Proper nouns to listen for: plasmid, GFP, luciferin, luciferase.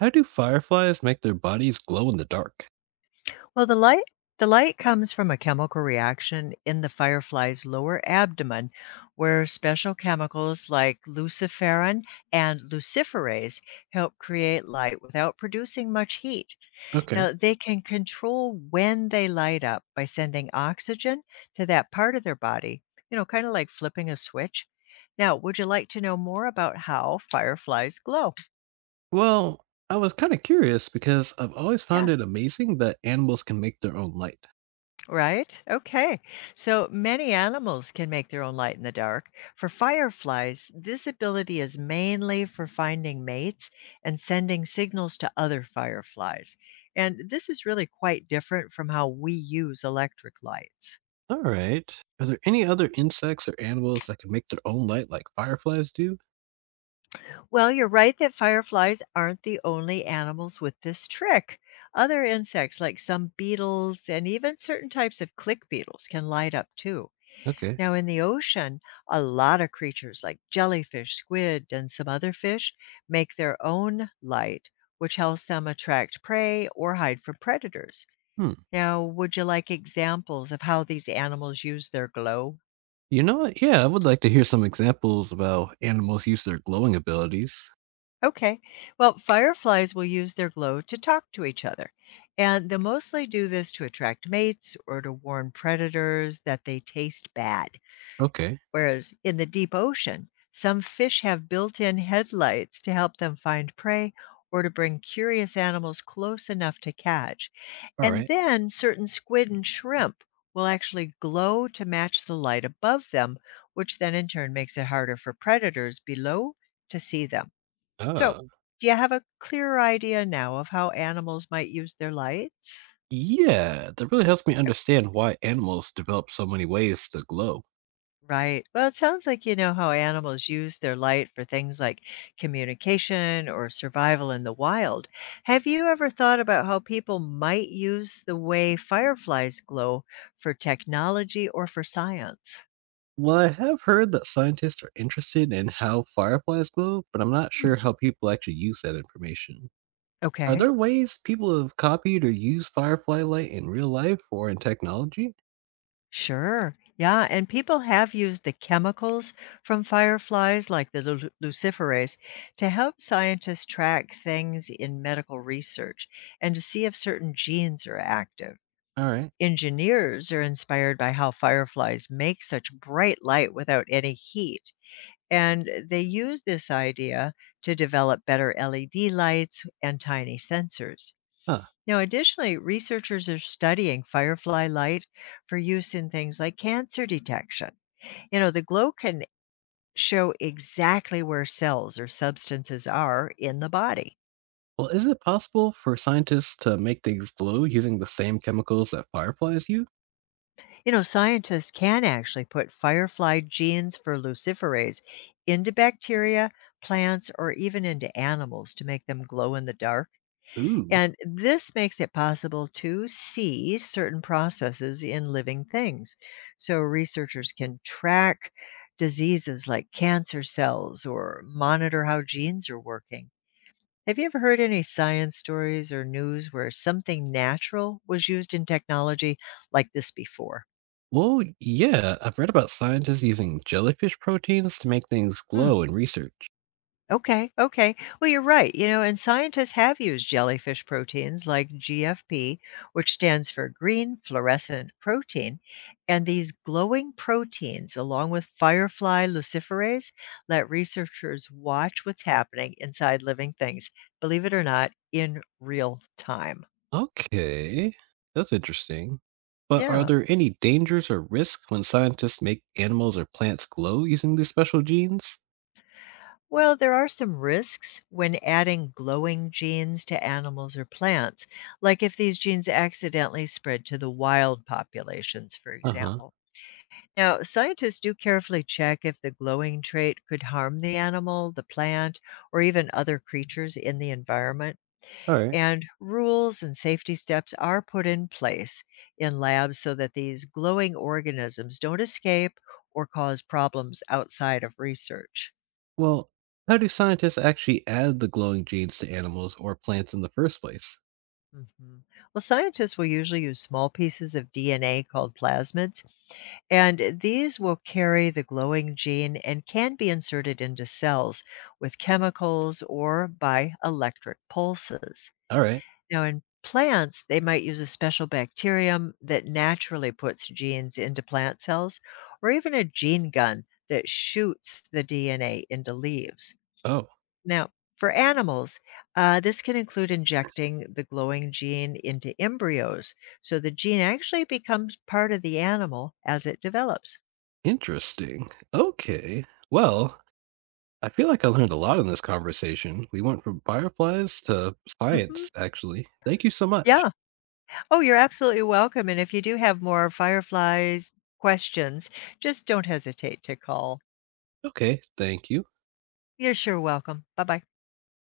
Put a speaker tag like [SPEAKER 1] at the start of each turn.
[SPEAKER 1] How do fireflies make their bodies glow in the dark?
[SPEAKER 2] Well, the light comes from a chemical reaction in the firefly's lower abdomen where special chemicals like luciferin and luciferase help create light without producing much heat.
[SPEAKER 1] Okay.
[SPEAKER 2] Now, they can control when they light up by sending oxygen to that part of their body, you know, kind of like flipping a switch. Now, would you like to know more about how fireflies glow?
[SPEAKER 1] Well, I was kind of curious because I've always found
[SPEAKER 2] Yeah.
[SPEAKER 1] it amazing that animals can make their own light.
[SPEAKER 2] Right? Okay. So many animals can make their own light in the dark. For fireflies, this ability is mainly for finding mates and sending signals to other fireflies. And this is really quite different from how we use electric lights.
[SPEAKER 1] All right. Are there any other insects or animals that can make their own light like fireflies do?
[SPEAKER 2] Well, you're right that fireflies aren't the only animals with this trick. Other insects, like some beetles and even certain types of click beetles, can light up too.
[SPEAKER 1] Okay.
[SPEAKER 2] Now, in the ocean, a lot of creatures like jellyfish, squid, and some other fish make their own light, which helps them attract prey or hide from predators.
[SPEAKER 1] Hmm.
[SPEAKER 2] Now, would you like examples of how these animals use their glow?
[SPEAKER 1] You know what? Yeah, I would like to hear some examples of how animals use their glowing abilities.
[SPEAKER 2] Okay. Well, fireflies will use their glow to talk to each other. And they mostly do this to attract mates or to warn predators that they taste bad.
[SPEAKER 1] Okay.
[SPEAKER 2] Whereas in the deep ocean, some fish have built in headlights to help them find prey or to bring curious animals close enough to catch.
[SPEAKER 1] All
[SPEAKER 2] And
[SPEAKER 1] right.
[SPEAKER 2] then certain squid and shrimp will actually glow to match the light above them, which then in turn makes it harder for predators below to see them. So,
[SPEAKER 1] Uh,
[SPEAKER 2] do you have a clearer idea now of how animals might use their lights?
[SPEAKER 1] yeah, that really helps me understand why animals develop so many ways to glow.
[SPEAKER 2] Right. Well, it sounds like you know how animals use their light for things like communication or survival in the wild. Have you ever thought about how people might use the way fireflies glow for technology or for science?
[SPEAKER 1] Well, I have heard that scientists are interested in how fireflies glow, but I'm not
[SPEAKER 2] Hmm.
[SPEAKER 1] sure how people actually use that information. Are
[SPEAKER 2] Okay.
[SPEAKER 1] there ways people have copied or used firefly light in real life or in technology?
[SPEAKER 2] Sure. Yeah. And people have used the chemicals from fireflies, like the luciferase, to help scientists track things in medical research and to see if certain genes are active.
[SPEAKER 1] All right.
[SPEAKER 2] Engineers are inspired by how fireflies make such bright light without any heat. And they use this idea to develop better LED lights and tiny sensors.
[SPEAKER 1] Huh.
[SPEAKER 2] Now, additionally, researchers are studying firefly light for use in things like cancer detection. The glow can show exactly where cells or substances are in the body.
[SPEAKER 1] Well, is it possible for scientists to make things glow using the same chemicals that fireflies use?
[SPEAKER 2] Scientists can actually put firefly genes for luciferase into bacteria, plants, or even into animals to make them glow in the dark.
[SPEAKER 1] Ooh.
[SPEAKER 2] And this makes it possible to see certain processes in living things. So researchers can track diseases like cancer cells or monitor how genes are working. Have you ever heard any science stories or news where something natural was used in technology like this before?
[SPEAKER 1] Well, yeah, I've read about scientists using jellyfish proteins to make things
[SPEAKER 2] Hmm.
[SPEAKER 1] glow in research.
[SPEAKER 2] Okay, okay. Well, you're right. And scientists have used jellyfish proteins like GFP, which stands for green fluorescent protein. And these glowing proteins, along with firefly luciferase, let researchers watch what's happening inside living things, believe it or not, in real time.
[SPEAKER 1] Okay, that's interesting. But are
[SPEAKER 2] Yeah.
[SPEAKER 1] there any dangers or risks when scientists make animals or plants glow using these special genes?
[SPEAKER 2] Well, there are some risks when adding glowing genes to animals or plants, like if these genes accidentally spread to the wild populations, for
[SPEAKER 1] Uh huh.
[SPEAKER 2] example. Now, scientists do carefully check if the glowing trait could harm the animal, the plant, or even other creatures in the environment.
[SPEAKER 1] All right.
[SPEAKER 2] And rules and safety steps are put in place in labs so that these glowing organisms don't escape or cause problems outside of research.
[SPEAKER 1] Well, how do scientists actually add the glowing genes to animals or plants in the first place?
[SPEAKER 2] Mhm. Well, scientists will usually use small pieces of DNA called plasmids, and these will carry the glowing gene and can be inserted into cells with chemicals or by electric pulses.
[SPEAKER 1] All right.
[SPEAKER 2] Now, in plants, they might use a special bacterium that naturally puts genes into plant cells, or even a gene gun that shoots the DNA into leaves.
[SPEAKER 1] Oh,
[SPEAKER 2] Now, for animals, this can include injecting the glowing gene into embryos. So the gene actually becomes part of the animal as it develops.
[SPEAKER 1] interesting. Okay. Well, I feel like I learned a lot in this conversation. We went from fireflies to
[SPEAKER 2] hmm
[SPEAKER 1] science, actually. Thank you so much.
[SPEAKER 2] Yeah. Oh, you're absolutely welcome. And if you do have more fireflies questions, just don't hesitate to call.
[SPEAKER 1] Okay, thank you.
[SPEAKER 2] You're sure welcome. Bye bye.